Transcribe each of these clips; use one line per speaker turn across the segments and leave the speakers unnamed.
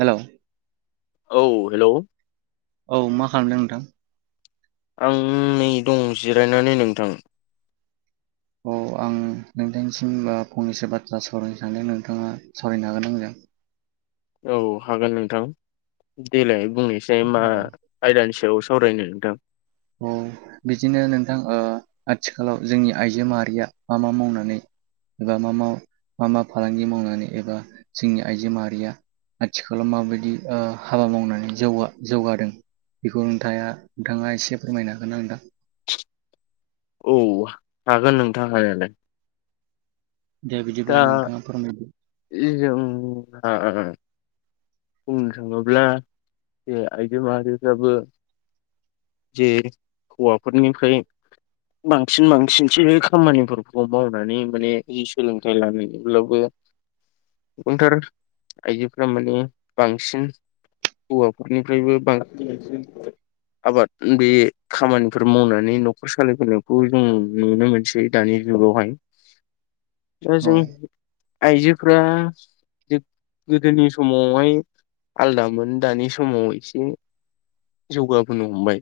हेल'
औ हेलौ
औ मा खालामदों नोंथां?
औ आं नै दं जिरायनानै नोंथां
औ आं नोंथांनिसिम बा फंनैसो बाथ्रा सावरायनो सान्दों नोंथाङा सावरायनो हागोन आंजों
औ हागोन नोंथां देलाय बुंनायसाय मा
औ
आयदानि सायाव सावरायनो नोंथां
ओ बिदिनो नोंथां ओ आथिखालाव जोंनि आइजो माहारिया मा मा मावनानै एबा मा मा मा मा फालांगि मावनानै एबा जोंनि आइजो माहारिया आथिखालाव माबायदि ओ हाबा मावनानै जौगा जौगादों बेखौ नोंथाया नोंथाङा एसे फोरमायना हागोना नोंथां
औ हा-हागोन नोंथा हानायालाय
दे बिदिब्ला नोंथाङा फोरमायदो
ए जों खा बुंनो थाङोब्ला बे आइजो माहारिफ्राबो जे हौवाफोरनिफ्राय बांसिन बांसिनसो खामानिफोरखौ मावनानै माने जि सोलोंथाइ लानायनिब्लाबो
[inaudible]
गोबांथार आइजोफोरा माने बांसिन हौवाफोरनिफ्रायबो बांसिन आबाद बे खामानिफोर मावनानै न'खर सालायफैनायखौ जों नुनो मोनसै दानि जुगावहाय
[inaudible]
दा
औ
जों आइजोफोरा गोदोनि समावहाय आलदामोन दानि समाव एसे जौगाबोनो हमबाय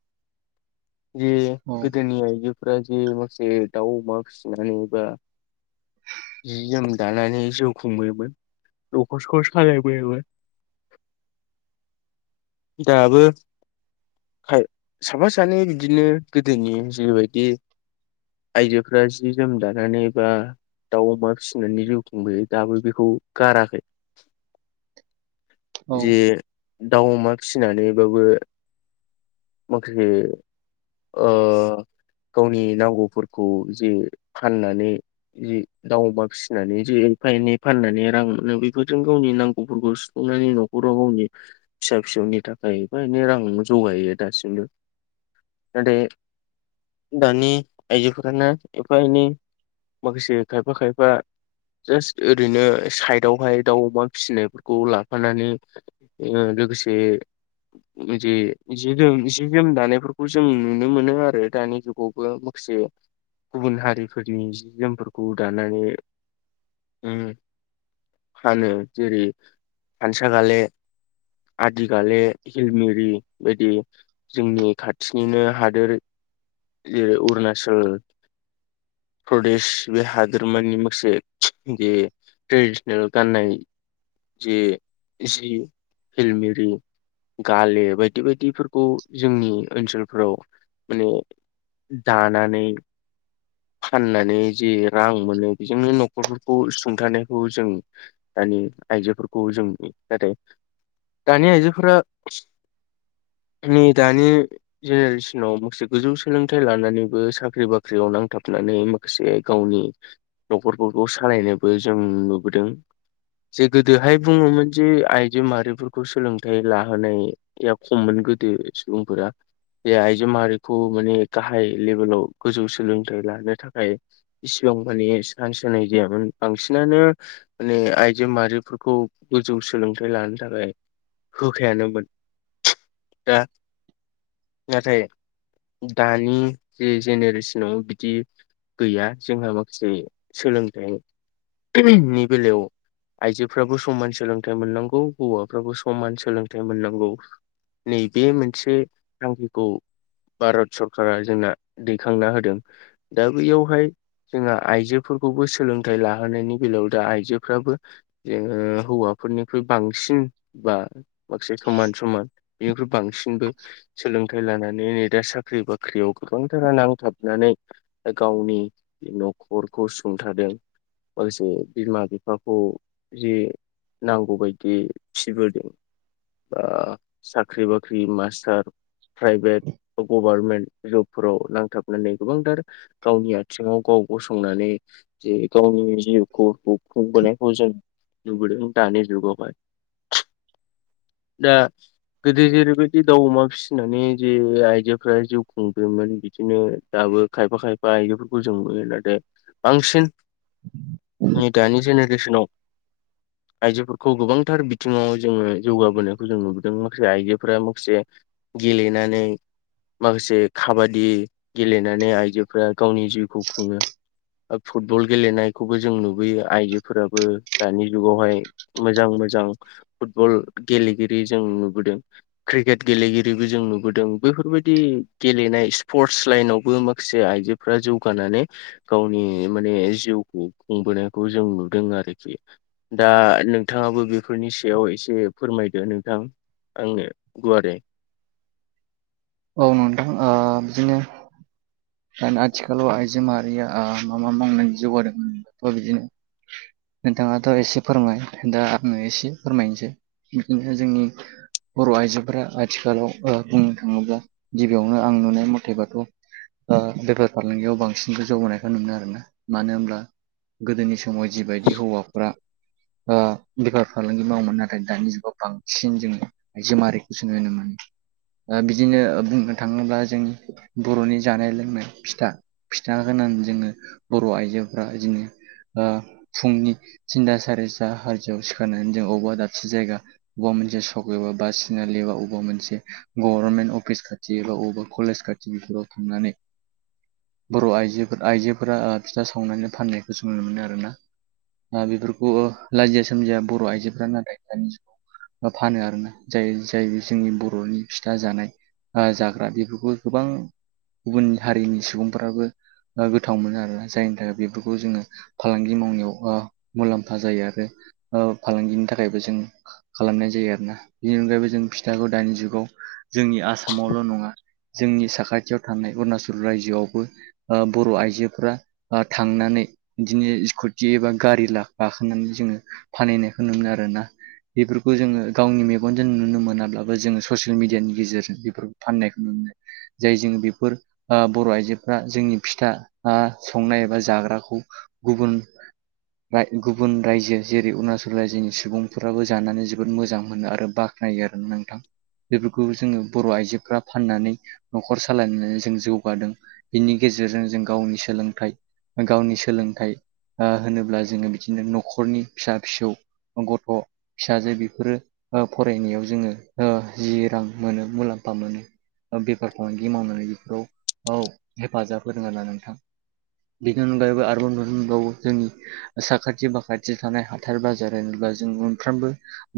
[inaudible]
जे
औ
गोदोनि आइजोफोरा जि माखासे दाउ अमा फिसिनानै बा जि जोम दानानै जिउ खुंबोयोमोन न'खर सखौ सालायबोयोमोन
[inaudible]
दाबो खाय साफा सानै इदिनो गोदोनि जिबायदि आइजोफोरा जि जोम दानानै बा दाउ अमा फिसिनानैनि जिउ खुंबोयो दाबो बेखौ गाराखै
औ
जे दाउ अमा फिसिनानैबाबो माखासे ओ गावनि नांगौफोरखौ जि फाननानै जि दाउ अमा फिसिनानै जि एफा एनै फाननानै रां मोनो बेफोरजों गावनि नांगौफोरखौ सु फुंनानै नखराव गावनि फिसा फिसौनि थाखाय एफा एनै रां जौगायो दासिमबो नाथाय दानि आयजोफोरानो एफा एनि माखासे खायफा खायफा जास्ट ओरैनो साइदावहाय दाउ अमा फिसिनायफोरखौ ला फानानै ओ लोगोसे जे जि जोम जि जोम दानायफोरखौ जों नुनो मोनो आरो दानि जुगाव बो माखासे गुबुन हारिफोरनि जि जोमफोरखौ दानानै उ फानो जेरै हानसा गाले आदि गाले हिलमेरि बायदि। जोंनि खाथिनिनो हादोर ओ अरुणाचल प्रदेश बे हादोरमानि माखासे बे ट्रेडिसनेल गाननाय जे जि हिलमेरि गाले बायदि बायदिफोरखौ जोंनि ओनसोलफोराव माने दानानै फाननानै जे रां मोनो बेजोंनो नख खरफोरखौ सुंथानायखौ जों दानि आइजोफोरखौ जों नुयो आरो। दानि आइजोफोरा [inaudible] दानि जेनेरेसनाव माखासे गोजौ सोलोंथाइ लानानैबो साख्रि बाख्रियाव नांथाब नानै माखासे गावनि न'खरफोरखौ सालायनायबो जों नुबोदों। जे गोदोहाय बुङोमोन जे आइजो माहारिफोरखौ सोलोंथाइ लाहोनाय या खममोन गोदो सुबुंफोरा। जे आइजो माहारिखौ माने गाहाय लेभेलाव गोजौ सोलोंथाइ लानो थाखाय इसिबां माने सान्स होनाय जायामोन बांसिनानो माने आइजो माहारिफोरखौ गोजौ सोलोंथाइ लानो थाखाय होखायानोमोन दा नाथाय दानि जे जेनेरेसनाव दि गैया जोंहा माखासे सोलोंथाइनि बेलायाव आइजोफ्राबो समान सोलोंथाइ मोननांगौ हौवाफ्राबो समान सोलोंथाइ मोननांगौ। नै बे मोनसे थांखिखौ भारत सरकारा जोंना दैखांना होदों दा बेैयावहाय जोंहा आइजोफोरखौबो सोलोंथाइ लाहोनायनि बेलायाव दा आइजोफ्राबो जोङो हौवाफोरनिख्रुइ बांसिन बा माखासे समान समान बेनिख्रुइ बांसिनबो सोलोंथा लानानै नै दा साख्रि बाख्रियाव गोबांथारा नांथाबनानै गावनि न'खरखौ सुंथादों। [unintelligible] बिमा बिफाखौ जि नांगौबायदि फिबोदों बा साख्रि बाख्रि मास्टार प्राइभेट बा गभारमेन्ट जबफोराव नांथाबनानै गोबांथार गावनि आथिङाव गाव गसंनानै जे गावनि जिउखौ खु-खुंबोनायखौ जों नुबोदों दानि जुगावहाय। दा गोदो जेरैबायदि दाउ अमा फिसिनानै जे आइजोफोरा जिउ खुंदोंमोन बिदिनो दाबो खायफा खायफा आइजोफोरखौ जों नुयो नाथाय बांसिन नै दानि जेनेरेसनाव आइजोफोरखौ गोबांथार बिद [unintelligible] जोङो जौगाबोनायखौ जों नुबोदों। बिसोर आइजोफोरा माखासे गेलेनानै माखासे खाबादि गेलेनानै आइजोफोरा गावनि जिउखौ खुङो। ओ फुटबल गेलेनायखौबो जों नुबोयो आइजोफोराबो दानि जुगावहाय। मोजां मोजां फुटबल गेलेगिरि जों नुबोदों। क्रिकेट गेलेगिरिबो जों नुबोदों बेैफोरबायदि गेलेनाय स्पर्टस [unintelligible] माखासे आइजोफोरा जौगानानै गावनि माने जिउखौ खुंबोनायखौ जों नुदों आरोखि। दा नोंथाङाबो बेफोरनि सायाव एसे फोरमायदो नोंथां। आंनो गुवारै
औ नोंथां ओ बिदिनो दान आथिखालाव आइजो माहारिया आ मा मा मावनानै जौगादों थ' बिदिनो नोंथाङाथ' एसे फोरमाय दा आङो एसे फोरमायनोसै बिदिनो जोंनि बर' आइजोफोरा आथिखालाव ओ बुंनो थाङोब्ला गिबियावनो आं नुनाय मथेबाथ' ओ बेफार फालांगियाव बांसिन जौगानायखौ नुनो आरोना मानो होनोमब्ला गोदोनि समाव जिबायदि हौवाफ्रा ओ बेफार फालांगि मावोमोन नाथाय दानि जुगाव बांसिन जोङो आयजो मारैखौ [unintelligible] ओ बिदिनो ओ बुंनो थाङोब्ला जोंनि बर'नि जानाय लोंनाय फिथा फिथा होनान जोङो बर' आइजोफ्रा इदिनो ओ फुंनि थिनथा सारिथा हाजोआव सिखारनानै जों अबा दाबसे जायगा अबा मोनसे सक एबा बासिनालि एबा मोनसे गरमेन अ फिस खाथि एबा अबबा कलेज खाथिफोराव थांनानै बर' आइजोफोर आइजोफोरा ओ फिथा सावनानै फाननायखौ जों नुनो मोनो आरोना। ओ बेफोरखौ लाजिया सोमजिया बर' आइजोफोरा नाथाय दानि जु फानो आरोना जाय जाय जोंनि बर'नि फिथा जानाय आ जाग्रा बेफोरखौ गोबां गुबुन हारिनि सुबुंफोराबो ओ गोथाव मोनो आरो जायनि थाखाय बेफोरखौ जोङो फालांगि मावनायाव ओ मुलाम्फा जायो आरो ओ फालांगिनि थाखायबो जों खालामनाय जायो आरोना बेनि अनगायैबो जों फिथाखौ दानि जुगाव जोंनि आसामावल' नङा जोंनि साखाथियाव थानाय अरुणचल राइजोआवबो ओ बर' आइजोफ्रा आ थांनानै बिदिनो स्कुटि एबा गारि ला गाखोनानै जोङो फानहैनायखौ नुयो आरो ना। बेफोरखौ जोङो गावनि मेगनजों नुनो मोनाब्लाबो जोङो ससियेल मिडियानि गेजेरजों फोर फाननायखौ नुनो जाय जों बेफोर ओ बर' आइजोफ्रा जोंनि फिथा आ संनाय एबा जाग्राखौ गुबुन फ्राय गुबुन रायजो जेरै अरुणाचल रायजोनि सुबुंफोराबो जानानै जोबोद मोजां मोनो आरो बा थायो आरोना नोंथां बेफोरखौबो जोङो बर' आइजोफ्रा फाननानै न'खर सालायनानै जों जौगादों बिनि गेजेरजों जों गावनि सोलोंथाइ, गावनि सोलोंथाइ आ होनोब्ला जोङो बिदिनो न'खरनि फिसा फिसौ गथ' फिसाजो बेफोरो ओ फरायनायाव जोङो ओ जि रां मोनो मुलाम्फा मोनो बेफार फालांगि मावनानै बेफोराव ओव हेफाजाब होदों आरोना नोंथां बेनि अनगायैबो आरोबाव नुनो मोनबावो जोंनि साखाथि बाखाथि थानाय हाब थार बाजार होनोब्ला जों मोनफ्रोमबो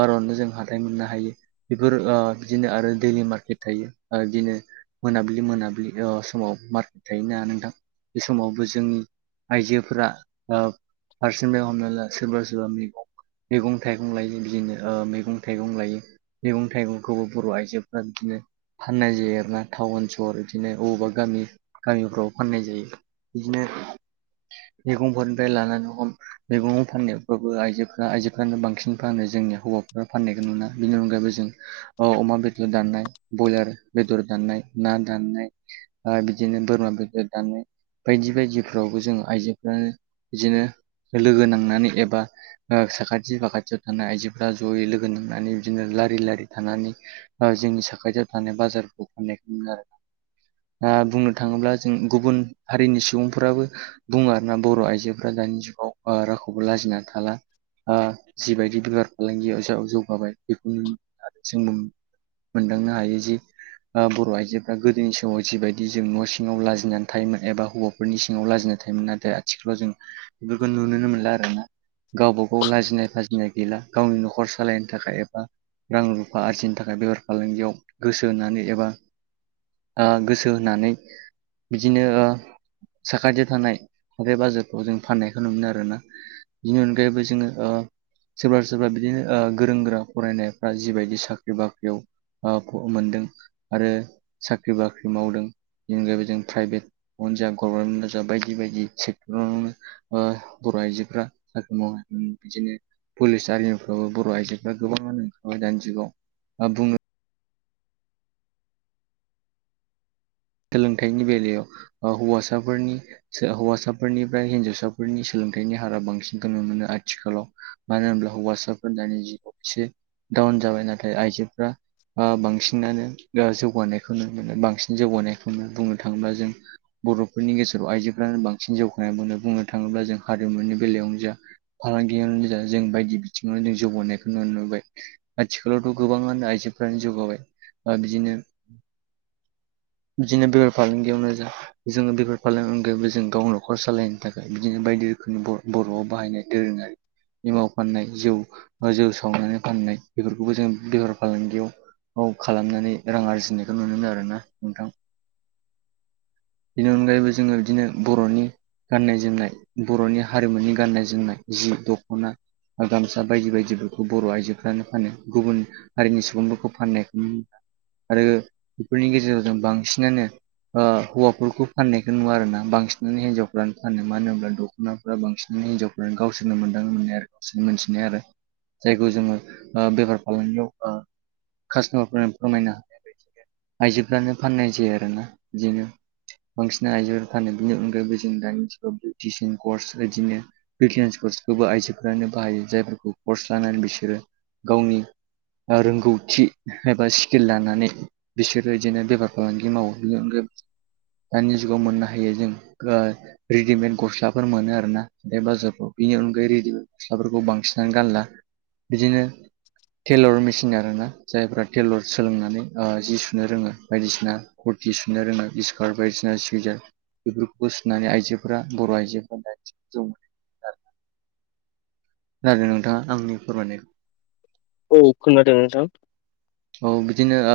बारननो जों हाथाय मोननो हायो बेफोर ओ बिदिनो आरो दैलि मार्केट थायो आ बिदिनो मोनाबिलि मोनाबिलि ओ समाव मार्केट थायो ना नोंथां बे समावबो जोंनि आइजोफोरा ओ फारसेनिफाय हमना ला सोरबा सोरबा मैगं मैगं थाइगं लायो बिदिनो ओ मैगं थाइगं लायो मैगं थाइगंखौबो बर' आइजो ओ बिदिनो फाननाय जायो आरो ना टाउन सहर इदिनो बबावबा गामि गामिफ्राव फाननाय जायो इदिनो मैगंफोरनिफ्राय लानानै हम मैगं फाननायफ्राबबो आइजोफ्रा आइजोफ्रानो बांसिन फानो जोंनि हौवाफ्रा फाननायखौ नुना बेनि अनगायैबो जों औ अमा बेदर दाननाय बयलार बेदर दाननाय ना दाननाय ओ बिदिनो बोरमा बेदर दाननाय बायदि बायदिफ्रावबो जों आइजोफ्रानो इदिनो लोगो नांनानै एबा ओ साखाथि बाखाथियाव थानाय आइजोफ्रा जयै लोगो नांनानै बिदिनो लारि लारि थानानै ओ जोंनि साखाथियाव थानाय बाजारखौ फाननायखौ मोनो आरो ओ बुंनो थाङोब्ला जों गुबुन हारिनि सुबुंफोराबो बुङो आरोना बर' आइजोफोरा दानि जुगाव ओ रावखौबो लाजिना थाला। ओ जिबायदि बेफार फालांगिया ज जौगाबाय बेखौ आरो जों बुं मोनदांनो हायो जि ओ बर' आइजोफ्रा गोदोनि समाव जिबायदि जों न' सिङाव लाजिनानै थायोमोन एबा हौवा फोरनि सिङाव लाजिनानै थायोमोन नाथाय आथिखालाव जों बेफोरखौ नुनोनो मोनला आरोना। गावबा गाव लाजिनाय फाजिनाय गैला गावनि न'खर सालायनो थाखाय एबा रां रुफा आरजिनो थाखाय बेफार फालांगियाव गोसो होनानै एबा ओ गोसो होनानै बिदिनो ओ साखाथियाव थानाय बे बाजारखौ जों फाननायखौ नुनो मोनो आरोना। बिनि अनगायैबो जोङो ओ सोरबा सोरबा बिदिनो ओ गोरों गोरा फरायनायफ्रा जिबायदि साख्रि बाख्रियाव ओ मोनदों आरो साख्रि बाख्रि मावदों बेनिगायैबो जों प्राइभेट उनजा गभमेन्ट जब बायदि बायदि [unintelligible] ओ बर' आइजोफोरा साख्रि मावनाय बिदिनो पुलिस आर्मिफ्रावबो बर' आइजोफोरा गोबाङानो ओंखारबाय दानि जुगाव दा बुंनो सोलोंथाइनि बेलायाव ओ हौवासाफोरनि हौवासाफोरनिफ्राय हिन्जावसाफोरनि सोलोंथाइनि हारा बांसिनखौ नु मोनो आथिखालाव। मानो होनब्ला हौवासाफोर दानि जुगाव एसे डाउन जाबाय नाथाय आइजोफ्रा ओ बांसिनानो दा जौगानायखौ नुनो मोनो बांसिन जौगानायखौनो बुंनो थाङोब्ला जों बर'फोरनि गेजेराव आइजोफ्रानो बांसिन जौगानाय मोनो बुंनो थाङोब्ला जों हारिमुनि बेलायावनो जा फालांगियावनो जा जों बायदि बिथिङावनो जों जौगानायखौ नुनो मोनबाय। आथिखालावथ' गोबाङानो आइजोफ्रानो जौगाबाय दा बिदिनो बिदिनो बेफार फालांगियावनो जों जोङो बेफोर फालांगियावबो जों गाव न'खर सालायनो थाखाय बिदिनो बायदि रोखोमनि बर बर'आव बाहायनाय दोरोङारि एमाव फाननाय जौ जौ सावनानै फाननाय बेफोरखौबो जों बेफार फालांगियाव खौ खालामनानै रां आरजिनायखौ नुनो मोनो आरो ना नोंथां। बेनि अनगायैबो जोङो बिदिनो बर'नि गाननाय जोमनाय बर'नि हारिमुनि गाननाय जोमनाय जि दख'ना ओ गामसा बायदि बायदिफोरखौ बर' आइजोफ्रानो फानो गुबुन हारिनि सुबुंफोरखौ फाननाय आरो बेफोरनि गेजेराव जों बांसिनानो ओ हौवाफोरखौ फाननायखौ नुवा आरो ना बांसिनानो हिन्जावफ्रानो फानो मानो होनब्ला द खनाफोरा बांसिनानो हिनजावफ्रानो गावसोरनो मोनदां मोननाय आरो गावसोरनो मोनथिनाय आरो। जायखौ जोङो ओ बेफार फालांगियाव ओ कास्ट'मारफोर फोरमायनो हानाय बायदि। आइजोफ्रानो फाननाय जायो आरोना बिदिनो। बांसिन आइजोफोर फानो बेनि अनगायैबो जों दानि दिनाव टिउसन कर्स बिदिनो [unintelligible] कर्सखौबो आइजोफोरानो बाहायो जायफोरखौ कर्स लानानै बिसोरो गावनि ओ रोंगौथि एबा स्केल लानानै बिसोरो बिदिनो बेफार ओ गेमाव दानि जुगाव मोननो हायो जों [unintelligible] रेडिमेद गस्लाफोर मोनो आरो ना बे बाजारफ्राव बिनि अनगायै रेडिमेद गस्लाफोरखौ बांसिनानो गानला बिदिनो टेलर मेसिन आरोना जायफ्रा टेलर सोलोंनानै ओ जि सुनो रोङो। बायदिसिना कुरथि सुनो रोङो स्कार्ट बायदिसिना सुयजार बेफोरखौ सुनानै आइजोफोरा बर' आइजोफोरा [unintelligible] जौ खोनादों नोंथाङा आंनि फोरमायनायखौ?
औ खोनादों नोंथां।
औ बिदिनो ओ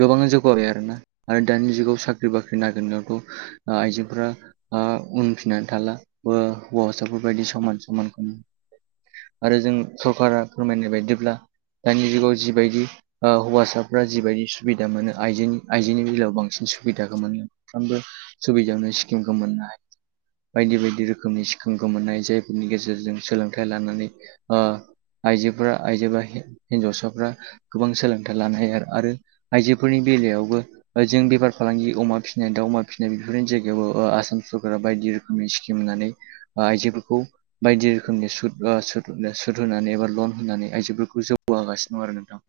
गोबाङानो जौगाबाय आरोना आरो दानि जुगाव साख्रि बाख्रि नागिरनायाथ' ओ आइजोफोरा ओ उनफिननानै थाला ओ हौवासाफोरबायदि समान समान। आरो जों सरकारा फोरमायनाय बायदिब्ला दानि जुगाव जिबायदि ओ हौवासाफ्रा जिबायदि सुबिदा मोनो आइजोनि आइजोनि बेलायाव बांसिन सुबिदाखौ मोनो। साफ्रोमबो सुबिदायावनो स्किमखौ मोननो हायो। बायदि बायदि रोखोमनि स्खिमखौ मोननाय जायफोरनि गेजेरजों सोलोंथाइ लानानै ओ आइजोफोरा आइजो बा हिन्जावसाफ्रा गोबां सोलोंथाइ लानो हायो आरो आरो आइजोफोरनि बेलायावबो जों बेफार फालांगि अमा फिसिनाय दाउ अमा फिसिनाय बेफोरनि जायगायाव ओ आसाम सरकारा बायदि रोख रोखोमनि स्किम होननानै आइजोफोरखौ बायदि रोखोमनि सुद ओ सुद सुद होनानै एबा लन होनानै आइजोफोरखौ जौगा होगासिनो दं आरो नोंथां।